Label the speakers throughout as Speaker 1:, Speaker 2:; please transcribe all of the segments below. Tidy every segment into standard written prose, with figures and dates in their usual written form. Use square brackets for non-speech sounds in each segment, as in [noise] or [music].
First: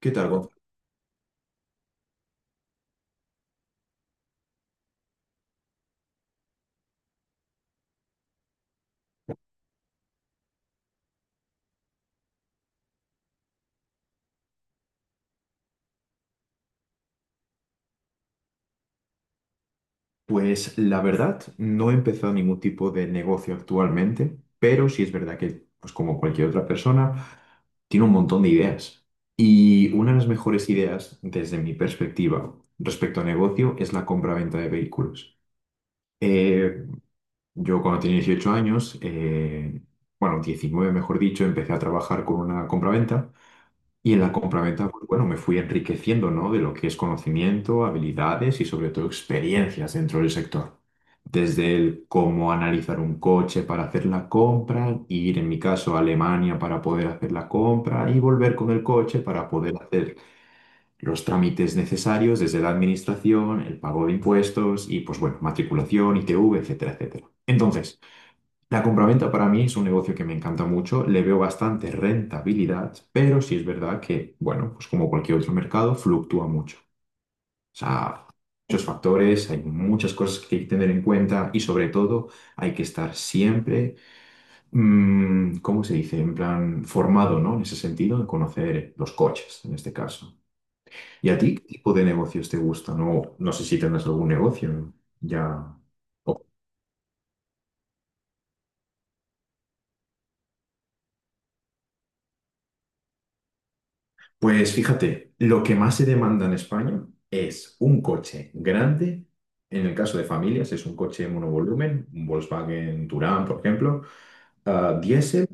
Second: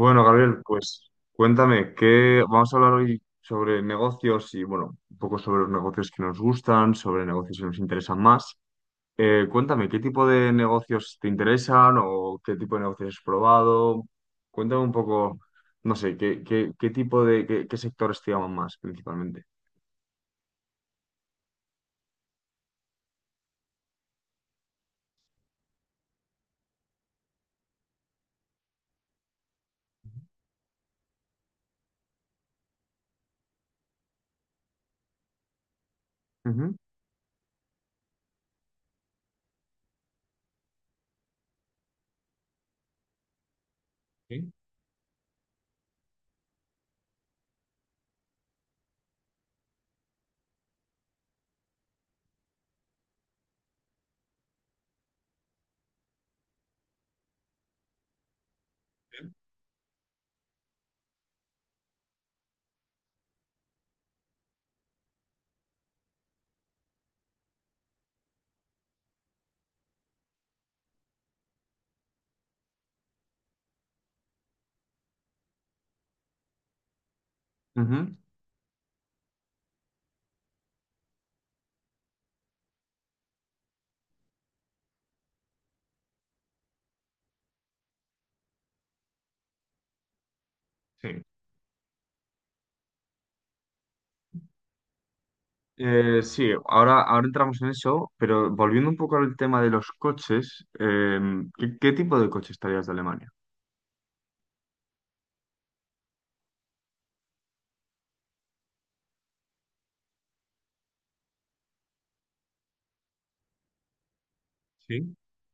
Speaker 1: ¿Qué tal, Gonzalo?
Speaker 2: Gabriel, pues cuéntame, ¿qué vamos a hablar hoy sobre negocios y, bueno, un poco sobre los negocios que nos gustan, sobre negocios que nos interesan más? Cuéntame, ¿qué tipo de negocios te interesan o qué tipo de negocios has probado? Cuéntame un poco, no sé, ¿qué tipo de, qué sectores te llaman más principalmente?
Speaker 1: Pues la verdad, no he empezado ningún tipo de negocio actualmente, pero sí es verdad que, pues como cualquier otra persona, tiene un montón de ideas. Y una de las mejores ideas, desde mi perspectiva, respecto a negocio, es la compra-venta de vehículos.
Speaker 2: Ujú.
Speaker 1: Eh, yo cuando tenía 18 años, bueno, 19 mejor dicho, empecé a trabajar con una compraventa. Y en la
Speaker 2: Sí,
Speaker 1: compraventa, pues bueno, me fui enriqueciendo, ¿no? De lo que es conocimiento, habilidades y sobre todo experiencias dentro del sector. Desde el cómo analizar un coche para hacer la compra, ir en mi caso a Alemania para poder hacer la compra y volver con el coche para poder hacer los trámites necesarios desde la administración, el pago de impuestos y pues bueno, matriculación, ITV, etcétera, etcétera. Entonces, la compraventa para mí es un negocio que me encanta mucho, le veo bastante rentabilidad, pero sí es verdad que, bueno, pues como cualquier otro mercado, fluctúa mucho. O
Speaker 2: ujú.
Speaker 1: sea, muchos factores, hay muchas cosas que hay que tener en cuenta y sobre todo hay que estar siempre, ¿cómo se dice? En plan, formado, ¿no? En ese sentido, de conocer los coches, en este caso.
Speaker 2: Sí.
Speaker 1: ¿Y a ti qué tipo de negocios te gustan? No sé si tendrás algún negocio ya.
Speaker 2: Sí, ahora entramos en eso, pero volviendo un poco al tema de los coches, ¿qué tipo de coche estarías de Alemania?
Speaker 1: Pues fíjate, lo que más se demanda en España es un coche grande, en el caso de familias es un coche monovolumen, un Volkswagen Touran, por ejemplo, ah,
Speaker 2: Sí.
Speaker 1: diésel,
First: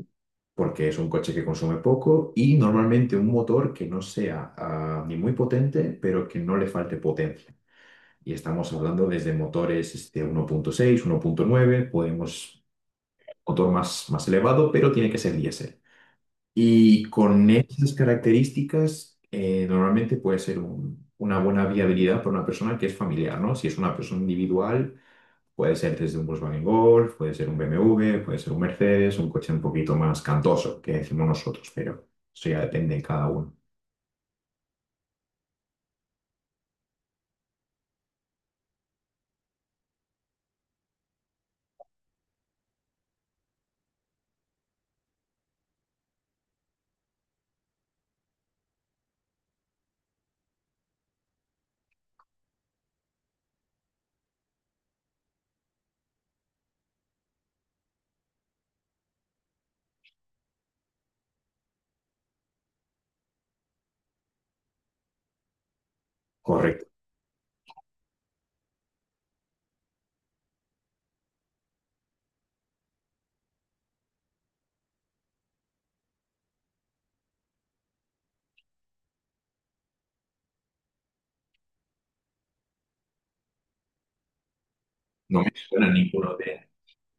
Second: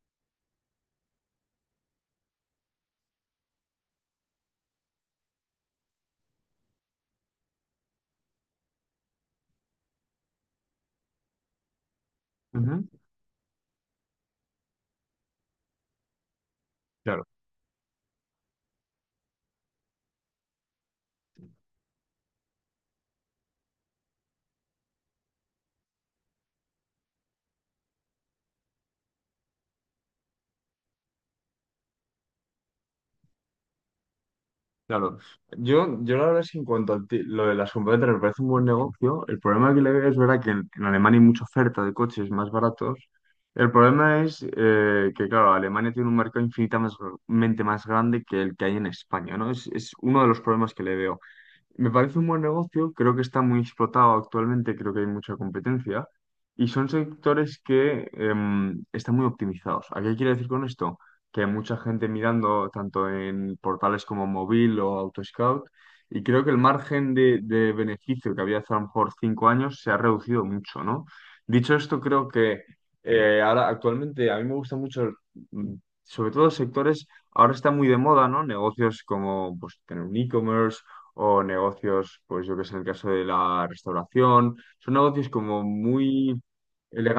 Speaker 1: porque es un coche que consume poco, y normalmente un motor que no sea ni muy potente, pero que no le falte potencia. Y estamos hablando desde motores este, uno uno punto seis, uno punto nueve, podemos
Speaker 2: Ujú.
Speaker 1: motor más, más elevado, pero tiene que ser diésel. Y
Speaker 2: Claro,
Speaker 1: con esas características, normalmente puede ser una buena viabilidad para una persona que es familiar, ¿no? Si es una persona individual, puede ser desde un Volkswagen Golf, puede ser un BMW, puede ser un Mercedes, un coche un poquito más cantoso, que decimos nosotros, pero eso ya depende de cada uno.
Speaker 2: claro. Yo la verdad es que en cuanto a lo de las compradoras me parece un buen negocio. El problema que le veo es verdad que en Alemania hay mucha oferta de coches más baratos. El problema es que, claro, Alemania tiene un mercado infinitamente más grande que el que hay en España, ¿no? Es uno de los problemas que le veo. Me parece un buen negocio, creo que está muy explotado actualmente, creo que hay mucha competencia y son sectores que están muy optimizados. ¿A qué quiero decir con esto? Que hay mucha gente mirando tanto en portales como Móvil o AutoScout, y creo que el
Speaker 1: Correcto.
Speaker 2: margen de beneficio que había hace a lo mejor 5 años se ha reducido mucho, ¿no? Dicho esto, creo que ahora actualmente a mí me gusta mucho, mm, sobre todo sectores, ahora está muy de moda, ¿no? Negocios como pues tener un e-commerce, o negocios, pues yo que sé, en el caso de la restauración, son negocios
Speaker 1: No me
Speaker 2: como
Speaker 1: suena ninguno
Speaker 2: muy
Speaker 1: de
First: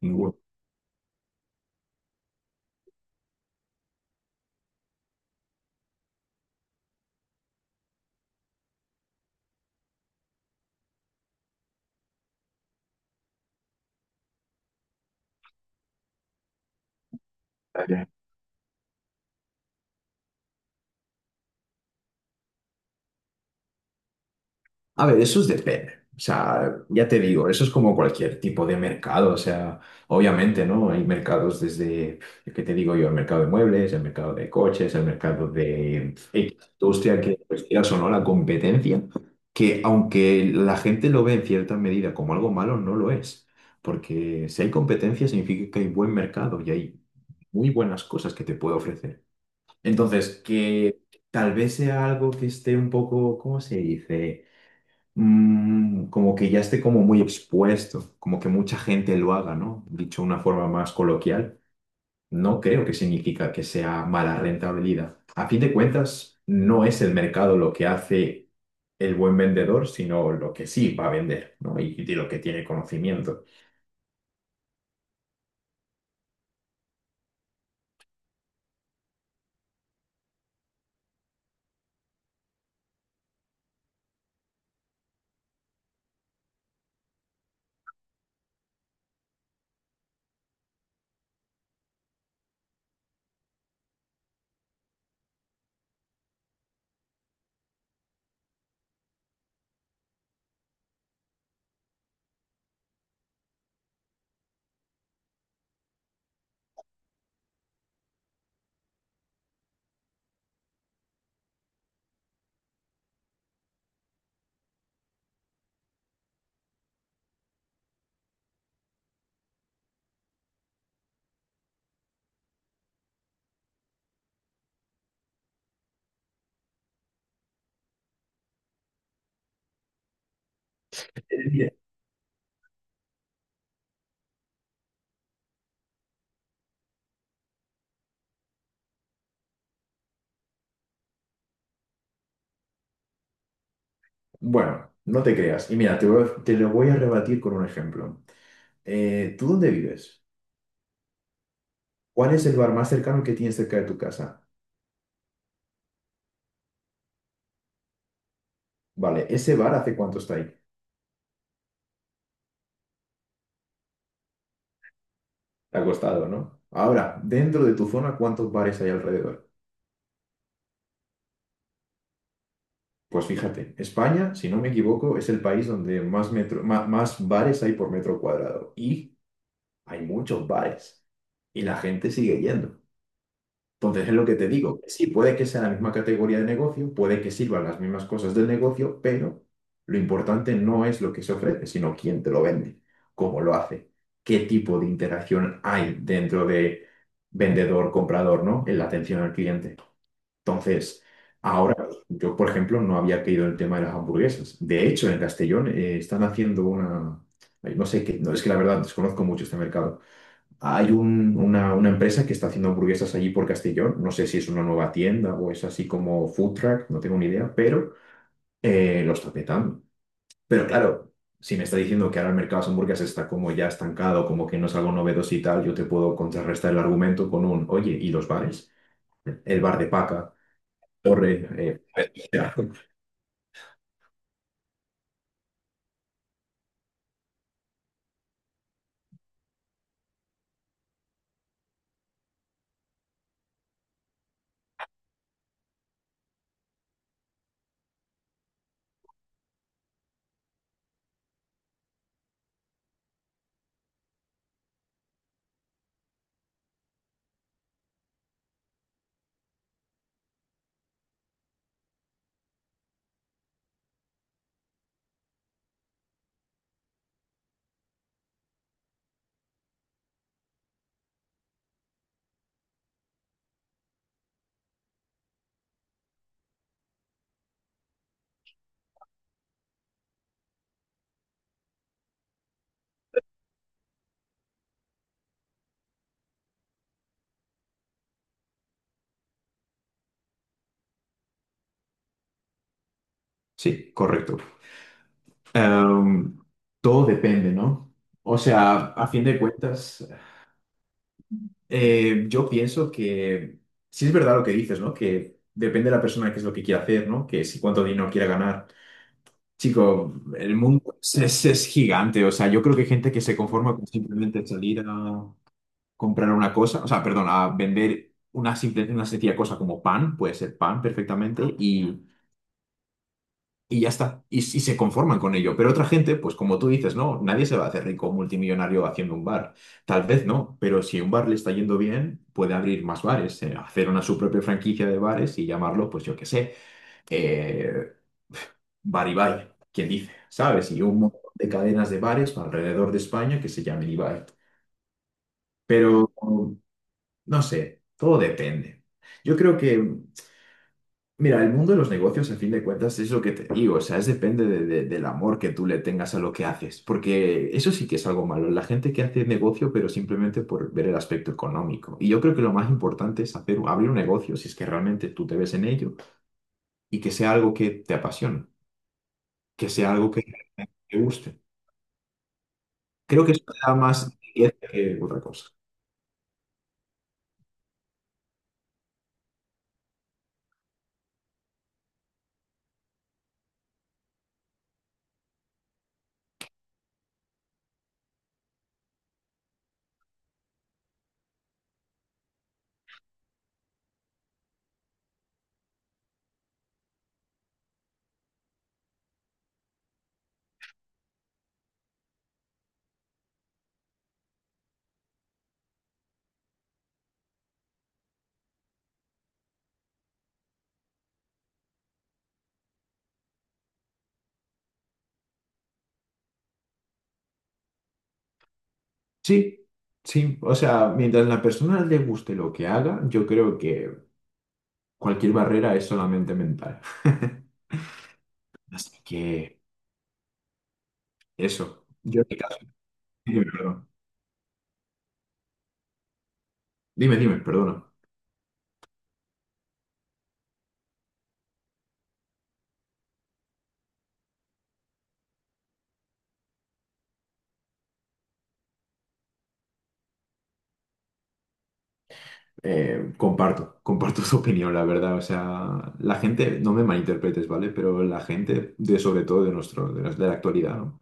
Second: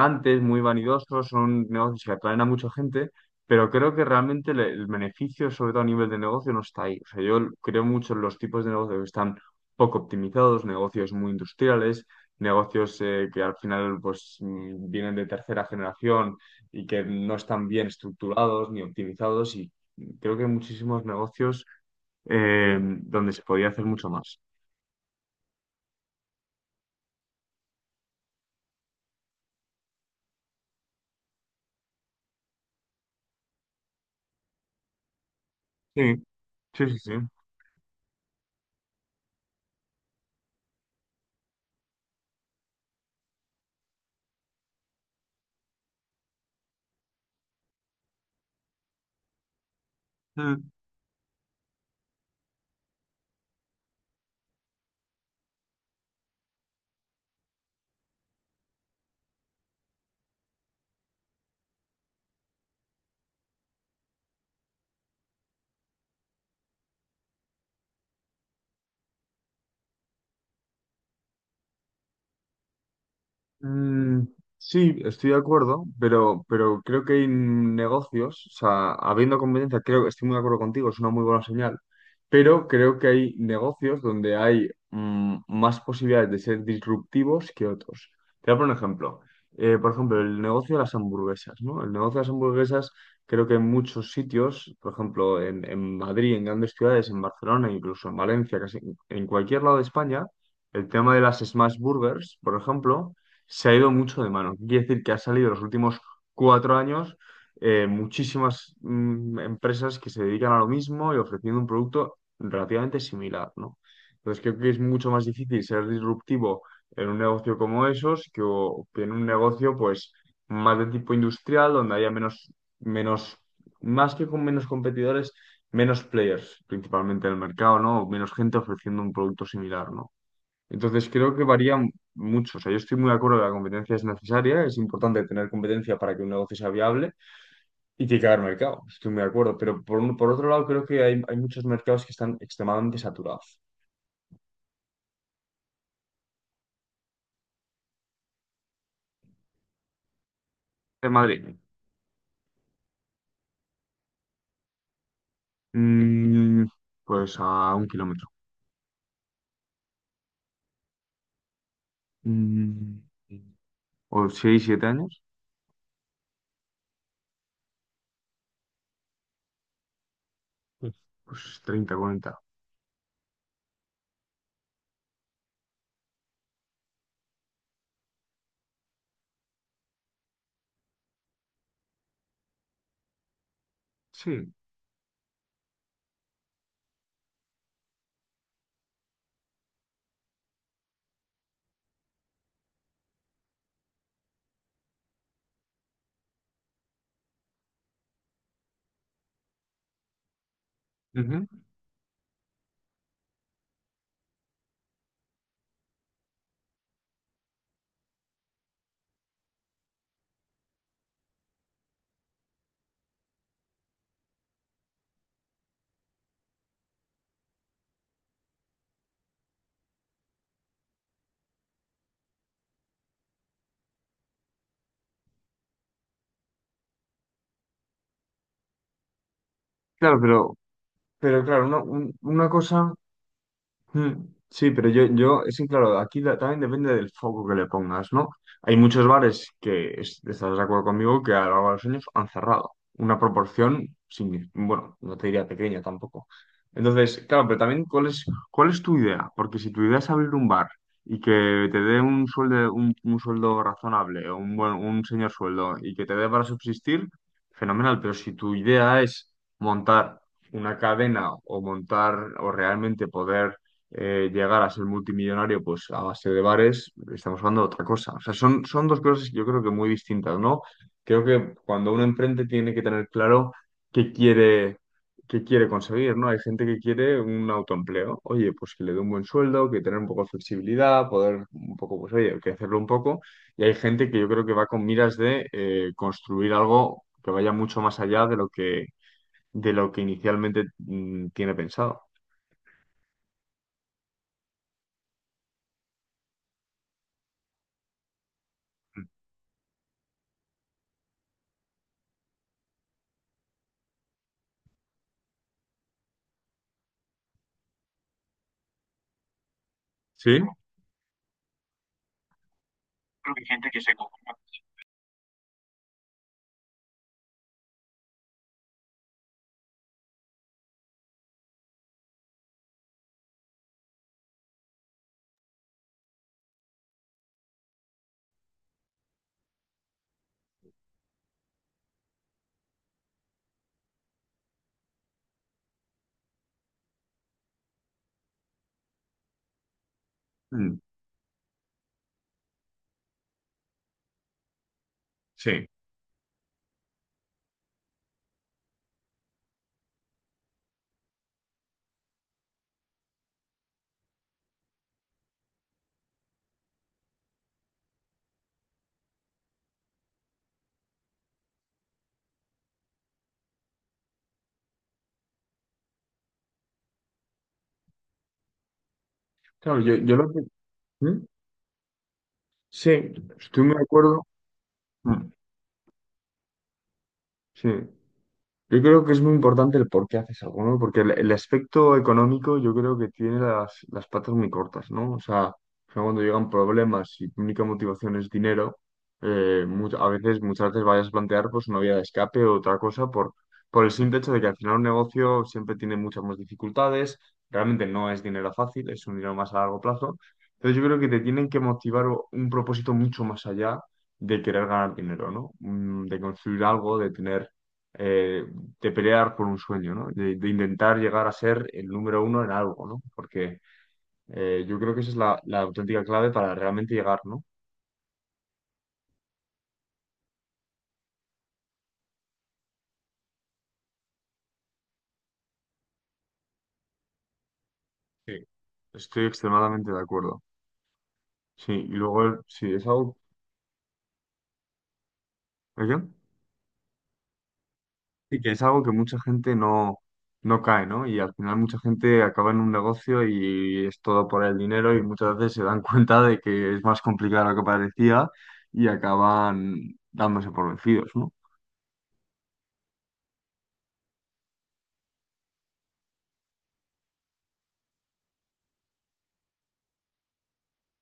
Speaker 1: ninguno.
Speaker 2: muy vanidosos, son negocios que atraen a mucha gente, pero creo que realmente el beneficio, sobre todo a nivel de negocio, no está ahí. O sea, yo creo mucho en los tipos de negocios que están poco optimizados, negocios muy industriales, negocios que al final pues vienen de tercera generación y que no están bien estructurados ni optimizados, y creo que muchísimos negocios donde se podía hacer mucho más.
Speaker 1: A ver, eso es depende. O sea, ya te digo, eso es como cualquier tipo de mercado. O sea, obviamente, ¿no? Hay mercados desde, ¿qué te digo yo? El mercado de muebles, el mercado de coches, el mercado de
Speaker 2: Sí,
Speaker 1: X
Speaker 2: sí, sí,
Speaker 1: industria, que pues, quieras o no, la competencia, que aunque la gente lo ve en cierta medida como algo malo, no lo es. Porque si hay competencia significa que hay buen mercado y hay muy buenas cosas que te puede ofrecer. Entonces,
Speaker 2: sí.
Speaker 1: que tal vez sea algo que esté un poco, ¿cómo se dice? Como que ya esté como muy expuesto, como que mucha gente lo haga, ¿no? Dicho de una forma más coloquial, no creo que significa que sea mala rentabilidad. A fin de cuentas, no es el mercado lo que hace el buen vendedor, sino lo que sí va a vender, ¿no? Y de lo que tiene conocimiento.
Speaker 2: Mm, sí, estoy de acuerdo, pero creo que hay negocios, o sea, habiendo competencia, creo que estoy muy de acuerdo contigo, es una muy buena señal, pero creo que hay negocios donde hay más posibilidades de ser disruptivos que otros. Te voy a poner un ejemplo. Por ejemplo, el negocio de las hamburguesas, ¿no? El negocio de las hamburguesas, creo que en muchos sitios, por ejemplo, en Madrid, en grandes ciudades, en Barcelona, incluso en Valencia, casi en cualquier lado de España, el tema de las smash burgers, por ejemplo, se ha ido mucho de mano. Quiere decir que ha salido los últimos 4 años muchísimas empresas que se dedican a lo mismo y ofreciendo un producto relativamente similar, ¿no? Entonces creo que es mucho más difícil ser disruptivo en un negocio como esos que, que en un negocio pues más de tipo industrial donde haya menos, más que con menos competidores, menos players principalmente en el mercado, ¿no? Menos gente ofreciendo un producto similar, ¿no? Entonces creo que
Speaker 1: Eh,
Speaker 2: varía mucho. O sea, yo estoy muy de acuerdo que la competencia es necesaria, es importante tener competencia para que un negocio sea viable y tiene que haber mercado. Estoy muy de acuerdo. Pero por otro lado, creo que hay muchos mercados que están extremadamente saturados.
Speaker 1: Bueno, no te creas. Y mira, te lo voy a rebatir con un ejemplo. ¿Tú dónde vives?
Speaker 2: De Madrid.
Speaker 1: ¿Cuál es el bar más cercano que tienes cerca de tu casa?
Speaker 2: mm, pues a 1 kilómetro.
Speaker 1: Vale, ¿ese bar hace cuánto está ahí?
Speaker 2: Mm, o 6 7 años.
Speaker 1: Acostado, ¿no? Ahora, dentro de tu zona, ¿cuántos bares hay alrededor?
Speaker 2: Pues pues 30 40.
Speaker 1: Pues fíjate, España, si no me equivoco, es el país donde más, metro, más, bares hay por metro cuadrado. Y hay muchos bares. Y la gente sigue yendo. Entonces es lo que te
Speaker 2: Sí.
Speaker 1: digo. Que sí, puede que sea la misma categoría de negocio, puede que sirvan las mismas cosas del negocio, pero lo importante no es lo que se ofrece, sino quién te lo vende, cómo lo hace, qué tipo de interacción hay dentro de vendedor-comprador, ¿no? En la atención al cliente. Entonces,
Speaker 2: Ujú.
Speaker 1: ahora, yo, por ejemplo, no había caído en el tema de las hamburguesas. De hecho, en Castellón están haciendo una... ay, no sé qué, no, es que la verdad desconozco mucho este mercado. Hay una empresa que está haciendo hamburguesas allí por Castellón. No sé si es una nueva tienda o es así como food truck, no tengo ni idea, pero lo está petando. Pero claro, si me está diciendo que ahora el mercado de las hamburguesas está como ya estancado, como que no es algo novedoso y tal, yo te puedo contrarrestar el argumento con un, oye, ¿y los bares? El bar de
Speaker 2: Claro,
Speaker 1: Paca.
Speaker 2: pero
Speaker 1: Torre,
Speaker 2: claro, una,
Speaker 1: eh,
Speaker 2: una
Speaker 1: ya,
Speaker 2: cosa. Mm, Sí, pero es que claro, aquí también depende del foco que le pongas, ¿no? Hay muchos bares que, estarás de acuerdo conmigo, que a lo largo de los años han cerrado. Una proporción, bueno, no te diría pequeña tampoco. Entonces, claro, pero también, cuál es tu idea? Porque si tu idea es abrir un bar y que te dé un sueldo, un sueldo razonable, o un buen, un señor sueldo, y que te dé para subsistir, fenomenal. Pero si tu idea es montar una cadena, o montar, o realmente poder llegar a ser multimillonario pues a base de bares, estamos hablando de otra cosa. O sea, son dos cosas que yo creo que muy distintas, ¿no? Creo que cuando uno emprende tiene que tener claro qué quiere, qué quiere conseguir, ¿no? Hay gente que quiere un autoempleo, oye, pues que le dé un buen sueldo, que tener un poco de flexibilidad, poder un poco, pues oye, que hacerlo un poco. Y hay gente que yo creo que va con miras de construir algo que vaya mucho más allá de lo que inicialmente tiene pensado.
Speaker 1: sí, correcto. Em, Todo depende, ¿no? O sea, a fin de cuentas, yo pienso que sí es verdad lo que dices, ¿no? Que depende de la persona qué es lo que quiere hacer, ¿no? Que si cuánto dinero quiere ganar. Chico,
Speaker 2: ¿Sí?
Speaker 1: el mundo es gigante. O sea, yo creo que hay gente que se conforma con simplemente salir a comprar una cosa, o sea, perdón, a vender una simple, una sencilla cosa como pan, puede ser pan perfectamente, y ya está. Y, s- y se conforman con ello. Pero otra gente, pues como tú dices, no, nadie se va a hacer rico multimillonario haciendo un bar. Tal vez no, pero si un bar le está yendo bien, puede abrir más bares, hacer una su propia franquicia de bares y llamarlo, pues yo qué sé, eh, Bar Ibai, quién dice, ¿sabes?
Speaker 2: Mm.
Speaker 1: Y un montón de cadenas de bares alrededor de España que se llamen Ibai.
Speaker 2: Sí.
Speaker 1: Pero no sé, todo depende. Yo creo que mira, el mundo de los negocios, a fin de cuentas, es lo que te digo, o sea, es depende del amor que tú le tengas a lo que haces, porque eso sí que es algo malo, la gente que hace negocio, pero simplemente por ver el aspecto económico. Y yo creo que lo más importante es hacer, abrir un negocio, si es que realmente tú te ves en ello, y que sea algo que te apasione, que
Speaker 2: Claro,
Speaker 1: sea
Speaker 2: yo,
Speaker 1: algo
Speaker 2: yo
Speaker 1: que
Speaker 2: lo que...
Speaker 1: te
Speaker 2: ¿Mm?
Speaker 1: guste.
Speaker 2: Sí,
Speaker 1: Creo que eso te
Speaker 2: estoy
Speaker 1: da
Speaker 2: muy de
Speaker 1: más
Speaker 2: acuerdo.
Speaker 1: riqueza que otra
Speaker 2: Mm.
Speaker 1: cosa.
Speaker 2: Sí. Yo creo que es muy importante el por qué haces algo, ¿no? Porque el aspecto económico yo creo que tiene las patas muy cortas, ¿no? O sea, al final cuando llegan problemas y tu única motivación es dinero, a veces, muchas veces vayas a plantear pues una vía de escape o otra cosa por el simple hecho de que al final un negocio siempre tiene muchas más dificultades, realmente no es dinero fácil, es un dinero más a largo plazo. Entonces yo creo que te tienen que motivar un propósito mucho más allá de querer ganar dinero, ¿no? De construir algo, de tener eh, de pelear por un sueño, ¿no? De intentar llegar a ser el número uno en algo, ¿no? Porque yo creo que esa es la, la auténtica clave para realmente llegar, ¿no?
Speaker 1: Sí, sí, o sea, mientras la persona le guste lo que haga, yo creo que cualquier barrera es solamente mental. [laughs]
Speaker 2: Sí,
Speaker 1: Así
Speaker 2: estoy
Speaker 1: que...
Speaker 2: extremadamente de acuerdo. Sí, y
Speaker 1: Eso.
Speaker 2: luego,
Speaker 1: Yo, en mi caso-
Speaker 2: sí, es algo,
Speaker 1: dime, perdón.
Speaker 2: ¿oye?
Speaker 1: Dime, perdona.
Speaker 2: Sí, que es algo que mucha gente no cae, ¿no? Y al final mucha gente acaba en un negocio y es todo por el dinero, y muchas veces se dan [laughs] cuenta de que es más complicado de lo que parecía y acaban dándose por vencidos, ¿no?
Speaker 1: Comparto [laughs] tu opinión, la verdad. O sea, la gente, no me malinterpretes, ¿vale? Pero la gente, de, sobre todo de nuestro, de, nos- de la actualidad, ¿no?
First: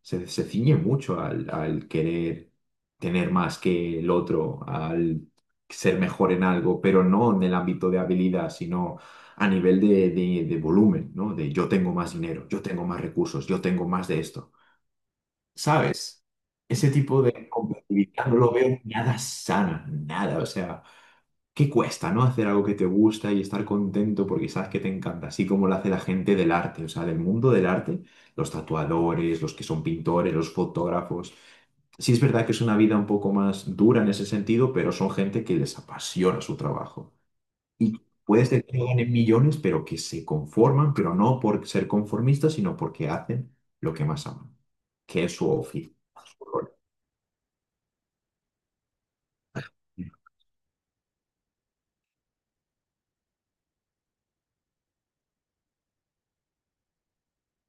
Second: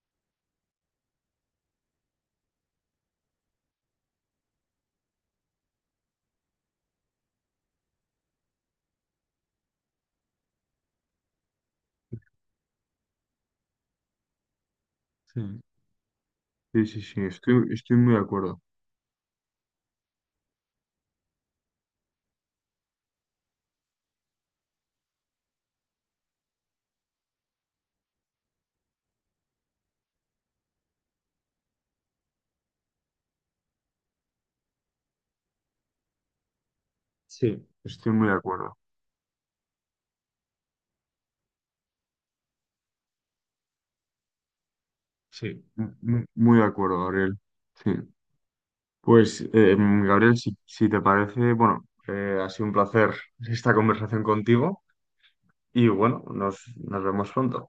Speaker 1: Se ciñe mucho al, al querer tener más que el otro, al ser mejor en algo, pero no en el ámbito de habilidad, sino a nivel de, de volumen, ¿no? De yo tengo más dinero, yo tengo más recursos, yo tengo más de esto.
Speaker 2: Sí.
Speaker 1: ¿Sabes?
Speaker 2: Sí,
Speaker 1: Ese
Speaker 2: sí, sí,
Speaker 1: tipo de
Speaker 2: estoy, estoy muy de
Speaker 1: competitividad no lo
Speaker 2: acuerdo.
Speaker 1: veo nada sana, nada. O sea, ¿qué cuesta, no? Hacer algo que te gusta y estar contento porque sabes que te encanta, así como lo hace la gente del arte, o sea, del mundo del arte, los tatuadores, los que son pintores, los fotógrafos. Sí es verdad que es una vida un poco más dura en ese sentido, pero son gente que les apasiona su trabajo.
Speaker 2: Sí,
Speaker 1: Y
Speaker 2: estoy muy de
Speaker 1: puedes tener
Speaker 2: acuerdo.
Speaker 1: que no ganen millones, pero que se conforman, pero no por ser conformistas, sino porque hacen lo que más aman, que es su
Speaker 2: Sí.
Speaker 1: oficio, su
Speaker 2: Muy de
Speaker 1: rol.
Speaker 2: acuerdo, Gabriel. Sí. Pues, Gabriel, si, si te parece, bueno, ha sido un placer esta conversación contigo, y bueno, nos, nos vemos pronto.